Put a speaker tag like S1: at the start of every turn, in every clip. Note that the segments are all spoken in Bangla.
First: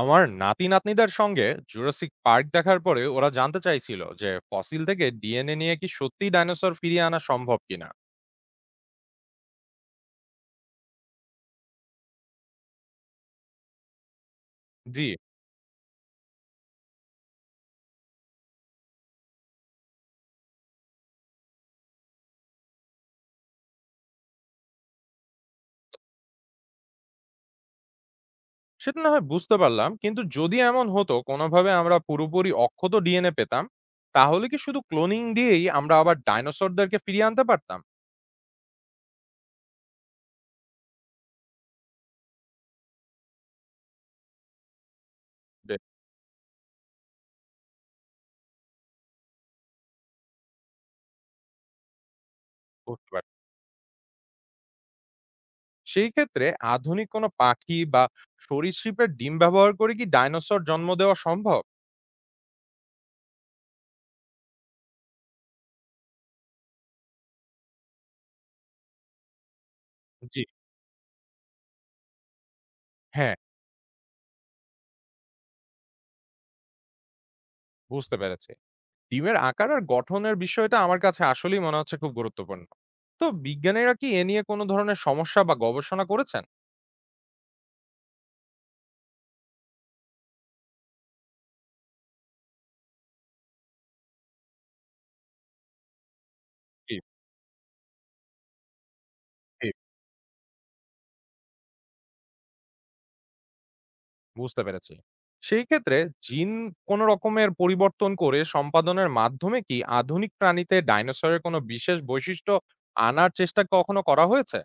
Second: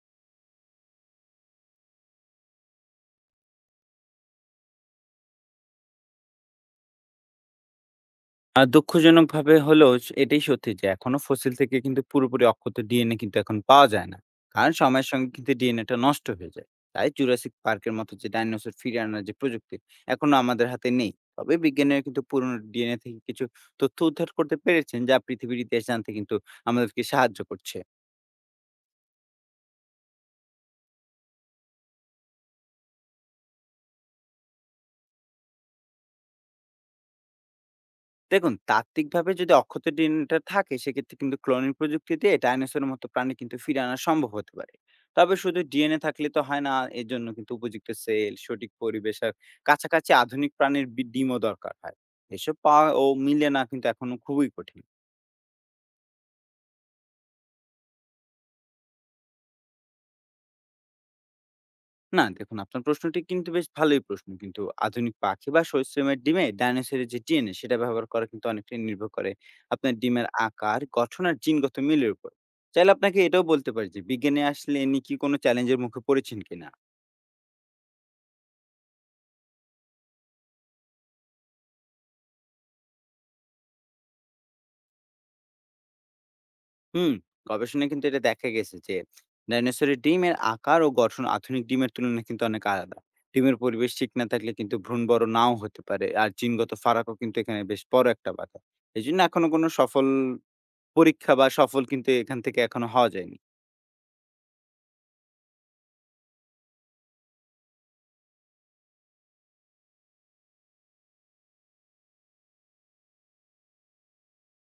S1: আমার নাতি নাতনিদের সঙ্গে জুরাসিক পার্ক দেখার পরে ওরা জানতে চাইছিল যে ফসিল থেকে ডিএনএ নিয়ে কি সত্যি ডাইনোসর ফিরিয়ে আনা সম্ভব কিনা।
S2: দুঃখজনকভাবে হলেও এটাই সত্যি যে এখনো ফসিল থেকে কিন্তু পুরোপুরি অক্ষত ডিএনএ কিন্তু এখন পাওয়া যায় না। কারণ
S1: জি।
S2: সময়ের সঙ্গে কিন্তু ডিএনএটা নষ্ট হয়ে যায়। তাই জুরাসিক পার্কের মতো যে ডাইনোসর ফিরিয়ে আনার যে প্রযুক্তি এখনো আমাদের হাতে নেই। তবে বিজ্ঞানীরা কিন্তু পুরনো ডিএনএ থেকে কিছু তথ্য উদ্ধার করতে পেরেছেন, যা পৃথিবীর ইতিহাস জানতে কিন্তু আমাদেরকে সাহায্য করছে।
S1: সেটা না হয় বুঝতে পারলাম, কিন্তু যদি এমন হতো কোনোভাবে আমরা পুরোপুরি অক্ষত ডিএনএ পেতাম, তাহলে কি শুধু ক্লোনিং দিয়েই আমরা আবার ডাইনোসরদেরকে ফিরিয়ে আনতে পারতাম?
S2: দেখুন, তাত্ত্বিকভাবে যদি অক্ষত ডিএনএটা থাকে, সেক্ষেত্রে কিন্তু ক্লোনিং প্রযুক্তি দিয়ে ডাইনোসরের মতো প্রাণী কিন্তু ফিরিয়ে আনা সম্ভব হতে পারে। তবে শুধু
S1: বেশ,
S2: ডিএনএ থাকলে তো হয় না। এর জন্য কিন্তু উপযুক্ত সেল, সঠিক পরিবেশ আর কাছাকাছি আধুনিক প্রাণীর ডিমও দরকার হয়। এসব পাওয়া ও
S1: বুঝতে পারছি।
S2: মিলে না কিন্তু এখনো খুবই কঠিন।
S1: সেই ক্ষেত্রে আধুনিক কোনো পাখি বা সরীসৃপের ডিম ব্যবহার করে কি ডাইনোসর জন্ম দেওয়া সম্ভব?
S2: না, দেখুন, আপনার প্রশ্নটি কিন্তু বেশ ভালোই প্রশ্ন। কিন্তু আধুনিক পাখি বা সরীসৃপের ডিমে ডাইনোসরের যে ডিএনএ, সেটা ব্যবহার করা কিন্তু অনেকটাই নির্ভর করে আপনার ডিমের
S1: জি।
S2: আকার, গঠন আর জিনগত মিলের উপর। চাইলে আপনাকে
S1: হ্যাঁ,
S2: এটাও বলতে পারি যে বিজ্ঞানে আসলে এমনি কি কোনো চ্যালেঞ্জের মুখে পড়েছেন কিনা?
S1: বুঝতে পেরেছি। ডিমের আকার আর গঠনের বিষয়টা আমার কাছে আসলেই মনে হচ্ছে খুব গুরুত্বপূর্ণ। তো বিজ্ঞানীরা কি এ নিয়ে কোনো ধরনের সমস্যা বা গবেষণা করেছেন?
S2: হুম, গবেষণায় কিন্তু এটা দেখা গেছে যে ডাইনোসরের ডিমের আকার ও গঠন আধুনিক ডিমের তুলনায় কিন্তু অনেক আলাদা। ডিমের পরিবেশ ঠিক না থাকলে কিন্তু ভ্রূণ বড় নাও হতে পারে। আর জিনগত
S1: জি,
S2: ফারাকও কিন্তু এখানে বেশ বড় একটা বাধা। এজন্য এখনো কোনো
S1: জি।
S2: সফল পরীক্ষা বা সফল কিন্তু এখান থেকে এখনো হওয়া যায়নি।
S1: বুঝতে পেরেছি। সেই ক্ষেত্রে জিন কোন রকমের পরিবর্তন করে সম্পাদনের মাধ্যমে কি আধুনিক প্রাণীতে ডাইনোসরের কোনো বিশেষ বৈশিষ্ট্য আনার চেষ্টা কখনো করা হয়েছে?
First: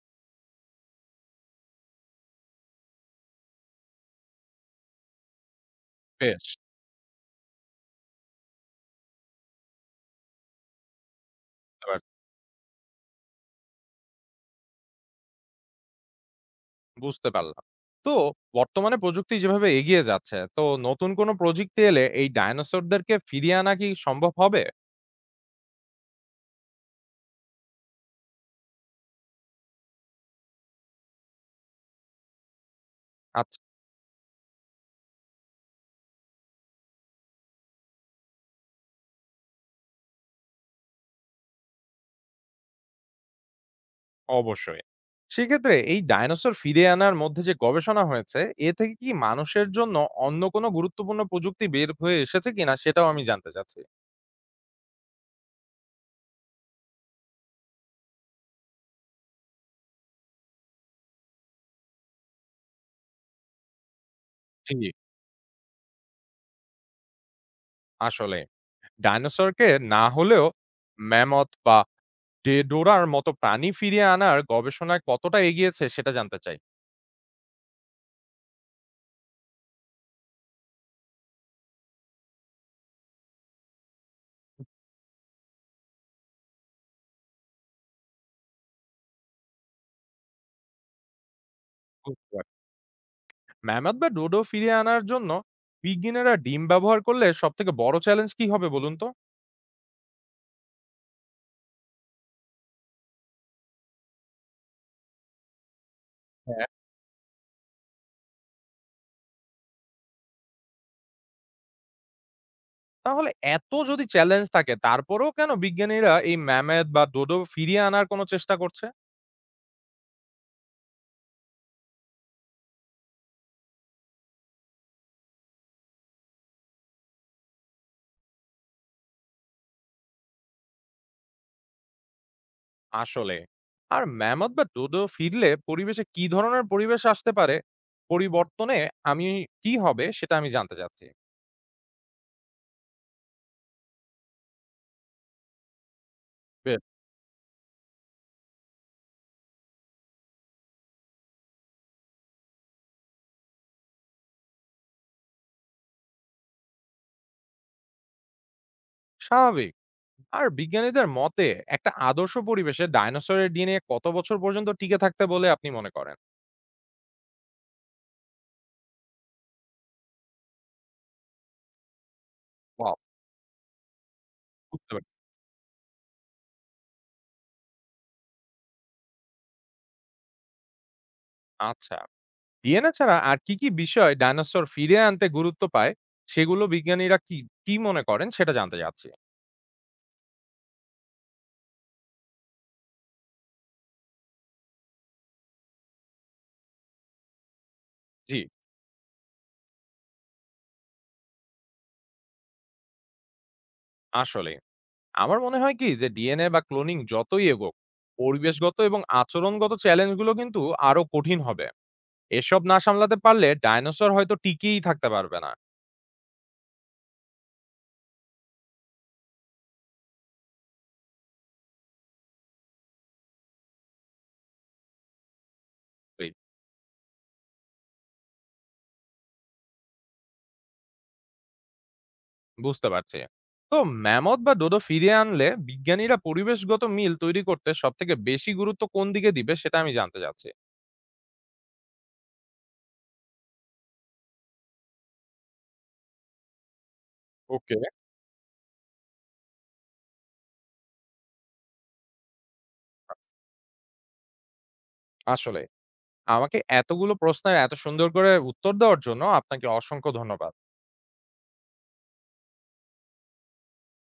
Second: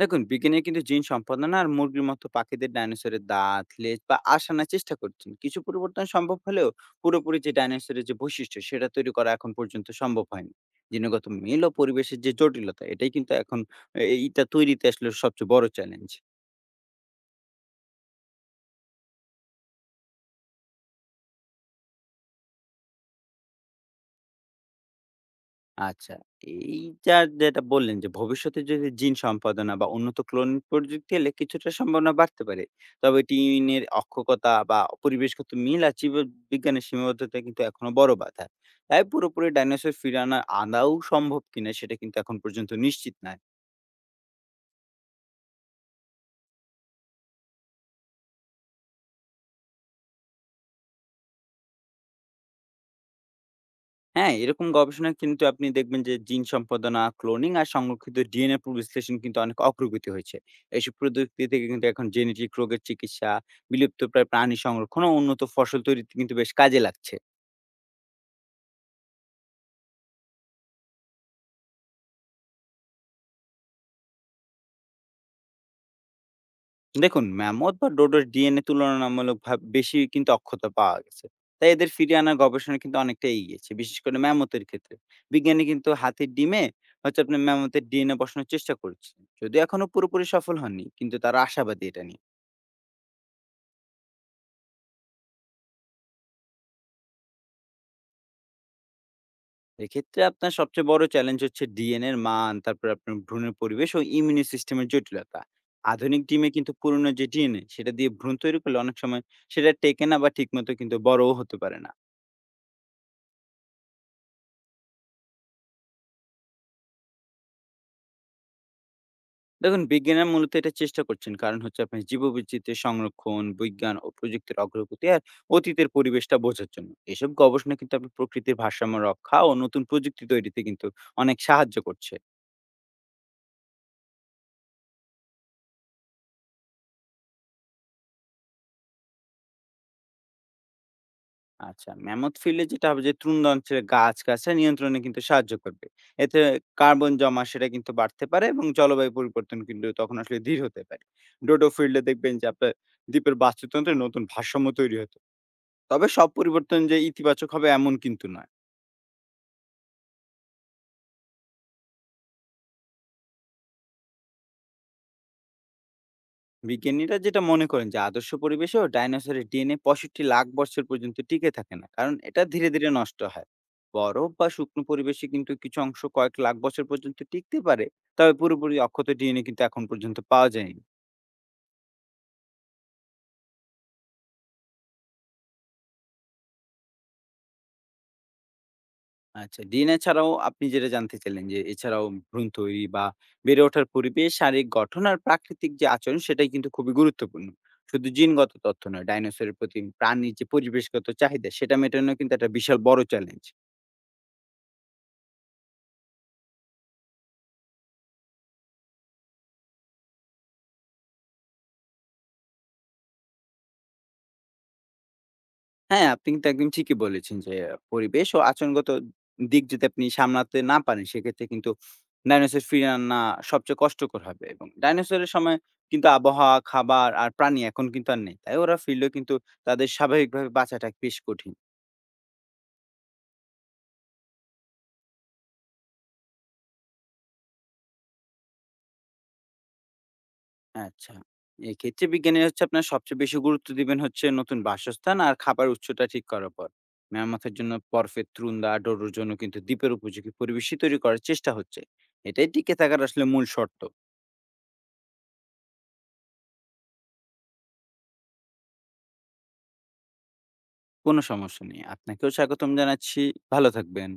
S2: দেখুন, বিজ্ঞানীরা কিন্তু জিন সম্পাদনা আর মুরগির মতো পাখিদের ডাইনোসরের দাঁত, লেজ বা আশ আনার চেষ্টা করছেন। কিছু পরিবর্তন সম্ভব
S1: বেশ!
S2: হলেও পুরোপুরি যে ডাইনোসরের যে বৈশিষ্ট্য, সেটা তৈরি করা এখন পর্যন্ত সম্ভব হয়নি। জিনগত মিল ও
S1: বুঝতে
S2: পরিবেশের
S1: পারছি।
S2: যে জটিলতা, এটাই কিন্তু এখন এইটা তৈরিতে আসলে সবচেয়ে বড় চ্যালেঞ্জ।
S1: বুঝতে পারলাম। তো বর্তমানে প্রযুক্তি যেভাবে এগিয়ে যাচ্ছে, তো নতুন কোনো প্রযুক্তি এলে এই ডাইনোসরদেরকে ফিরিয়ে আনা কি সম্ভব হবে?
S2: আচ্ছা। এইটা যেটা বললেন, যে ভবিষ্যতে যদি জিন সম্পাদনা বা উন্নত ক্লোনিং প্রযুক্তি এলে কিছুটা সম্ভাবনা বাড়তে পারে। তবে
S1: আচ্ছা।
S2: টিনের অক্ষকতা বা পরিবেশগত মিল আর জীববিজ্ঞানের সীমাবদ্ধতা কিন্তু এখনো বড় বাধা। তাই পুরোপুরি ডাইনোসর ফিরিয়ে আনাও সম্ভব কিনা সেটা কিন্তু এখন পর্যন্ত নিশ্চিত নয়।
S1: অবশ্যই। সেক্ষেত্রে এই ডাইনোসর ফিরিয়ে আনার মধ্যে যে গবেষণা হয়েছে, এ থেকে কি মানুষের জন্য অন্য কোনো গুরুত্বপূর্ণ প্রযুক্তি বের হয়ে এসেছে কিনা সেটাও আমি জানতে চাচ্ছি।
S2: হ্যাঁ, এরকম গবেষণায় কিন্তু আপনি দেখবেন যে জিন সম্পাদনা, ক্লোনিং আর সংরক্ষিত ডিএনএ বিশ্লেষণ কিন্তু অনেক অগ্রগতি হয়েছে। এসব প্রযুক্তি থেকে কিন্তু এখন জেনেটিক রোগের চিকিৎসা, বিলুপ্তপ্রায় প্রাণী
S1: জি।
S2: সংরক্ষণ ও উন্নত ফসল তৈরিতে কিন্তু বেশ কাজে লাগছে।
S1: আসলে ডাইনোসরকে না হলেও ম্যামথ বা ডেডোরার মতো প্রাণী ফিরিয়ে আনার গবেষণায় কতটা এগিয়েছে সেটা জানতে চাই।
S2: দেখুন, ম্যামথ বা ডোডোর ডিএনএ তুলনামূলকভাবে বেশি কিন্তু অক্ষত পাওয়া গেছে। তাই এদের ফিরিয়ে আনার গবেষণা কিন্তু অনেকটা এগিয়েছে, বিশেষ করে ম্যামথের ক্ষেত্রে। বিজ্ঞানী কিন্তু হাতির ডিমে হচ্ছে আপনার ম্যামথের ডিএনএ বসানোর চেষ্টা করছে। যদিও এখনো পুরোপুরি সফল হননি, কিন্তু তারা আশাবাদী এটা নিয়ে।
S1: বুঝতে পারছি। ম্যামথ বা ডোডো ফিরিয়ে আনার জন্য বিজ্ঞানীরা ডিম ব্যবহার করলে সবথেকে বড় চ্যালেঞ্জ কি হবে বলুন তো?
S2: এক্ষেত্রে আপনার সবচেয়ে বড় চ্যালেঞ্জ হচ্ছে ডিএনএ এর মান, তারপরে আপনার ভ্রূণের পরিবেশ ও ইমিউনি সিস্টেমের জটিলতা। আধুনিক ডিমে কিন্তু পুরনো যে ডিএনএ, সেটা দিয়ে ভ্রূণ তৈরি করলে অনেক সময় সেটা টেকে না বা ঠিকমতো কিন্তু বড়ও হতে পারে না।
S1: তাহলে এত যদি চ্যালেঞ্জ থাকে তারপরেও কেন বিজ্ঞানীরা এই ম্যামথ বা ডোডো ফিরিয়ে আনার কোনো চেষ্টা করছে?
S2: দেখুন, বিজ্ঞানীরা মূলত এটা চেষ্টা করছেন কারণ হচ্ছে আপনার জীববৈচিত্র্যের সংরক্ষণ, বিজ্ঞান ও প্রযুক্তির অগ্রগতি আর অতীতের পরিবেশটা বোঝার জন্য। এসব গবেষণা কিন্তু আপনার প্রকৃতির ভারসাম্য রক্ষা ও নতুন প্রযুক্তি তৈরিতে কিন্তু অনেক সাহায্য করছে।
S1: আসলে আর ম্যামথ বা ডোডো ফিরলে পরিবেশে কি ধরনের পরিবেশ আসতে পারে, পরিবর্তনে আমি কি হবে সেটা আমি জানতে চাচ্ছি।
S2: আচ্ছা, ম্যামথ ফিলে যেটা হবে, যে তৃণদন্ত্রের গাছ-গাছরা নিয়ন্ত্রণে কিন্তু সাহায্য করবে। এতে
S1: বেশ,
S2: কার্বন জমা সেটা কিন্তু বাড়তে পারে এবং জলবায়ু পরিবর্তন কিন্তু তখন আসলে ধীর হতে পারে। ডোডোফিল্ডে দেখবেন যে আপনার দ্বীপের বাস্তুতন্ত্রে নতুন ভারসাম্য তৈরি হতো। তবে সব পরিবর্তন যে ইতিবাচক হবে, এমন কিন্তু নয়।
S1: স্বাভাবিক। আর বিজ্ঞানীদের মতে একটা আদর্শ পরিবেশে ডাইনোসরের ডিএনএ কত বছর পর্যন্ত টিকে থাকতে বলে আপনি মনে করেন?
S2: বিজ্ঞানীরা যেটা মনে করেন, যে আদর্শ পরিবেশেও ডাইনোসরের ডিএনএ 65 লাখ বছর পর্যন্ত টিকে থাকে না, কারণ এটা ধীরে ধীরে
S1: Wow,
S2: নষ্ট হয়। বরফ বা শুকনো
S1: বুঝতে পারি।
S2: পরিবেশে কিন্তু কিছু অংশ কয়েক লাখ বছর পর্যন্ত টিকতে পারে। তবে পুরোপুরি অক্ষত ডিএনএ কিন্তু এখন পর্যন্ত পাওয়া যায়নি।
S1: আচ্ছা, ডিএনএ ছাড়া আর কি বিষয় ডাইনোসর ফিরে আনতে গুরুত্ব পায়, সেগুলো বিজ্ঞানীরা কি মনে করেন সেটা জানতে চাচ্ছি।
S2: আচ্ছা, ডিএনএ ছাড়াও আপনি যেটা জানতে চাইলেন, যে এছাড়াও ভ্রূণ তৈরি বা বেড়ে ওঠার পরিবেশ, শারীরিক গঠন আর প্রাকৃতিক যে আচরণ, সেটাই কিন্তু খুবই গুরুত্বপূর্ণ। শুধু
S1: জি,
S2: জিনগত তথ্য নয়, ডাইনোসরের প্রতি প্রাণীর যে পরিবেশগত চাহিদা, সেটা মেটানো কিন্তু একটা বিশাল বড় চ্যালেঞ্জ।
S1: আসলেই। আমার মনে হয় কি যে ডিএনএ বা ক্লোনিং যতই এগোক, পরিবেশগত এবং আচরণগত চ্যালেঞ্জগুলো কিন্তু আরো কঠিন হবে। এসব না সামলাতে পারলে ডাইনোসর হয়তো টিকেই থাকতে পারবে না।
S2: হ্যাঁ, আপনি কিন্তু একদম ঠিকই বলেছেন যে পরিবেশ ও আচরণগত দিক যদি আপনি সামলাতে না পারেন, সেক্ষেত্রে কিন্তু ডাইনোসর ফিরিয়ে আনা সবচেয়ে কষ্টকর হবে, এবং ডাইনোসরের সময় কিন্তু
S1: জি,
S2: আবহাওয়া, খাবার আর প্রাণী এখন কিন্তু আর নেই। তাই ওরা ফিরলেও কিন্তু তাদের স্বাভাবিকভাবে বাঁচাটা বেশ কঠিন।
S1: বুঝতে পারছি। তো ম্যামথ বা ডোডো ফিরিয়ে আনলে বিজ্ঞানীরা পরিবেশগত মিল তৈরি করতে সবথেকে বেশি গুরুত্ব কোন দিকে দিবে সেটা আমি জানতে চাচ্ছি।
S2: আচ্ছা। এক্ষেত্রে বিজ্ঞানীরা হচ্ছে আপনার সবচেয়ে বেশি গুরুত্ব দিবেন হচ্ছে নতুন বাসস্থান আর খাবার উৎসটা ঠিক করার পর। মেরামতের জন্য
S1: ওকে,
S2: বরফের ত্রুন্দা, ডোডোর জন্য কিন্তু দ্বীপের উপযোগী পরিবেশই তৈরি করার চেষ্টা হচ্ছে। এটাই টিকে থাকার আসলে মূল শর্ত।
S1: আসলে আমাকে এতগুলো প্রশ্নের এত সুন্দর করে উত্তর দেওয়ার জন্য আপনাকে অসংখ্য ধন্যবাদ।
S2: কোনো সমস্যা নেই। আপনাকেও স্বাগতম জানাচ্ছি। ভালো থাকবেন।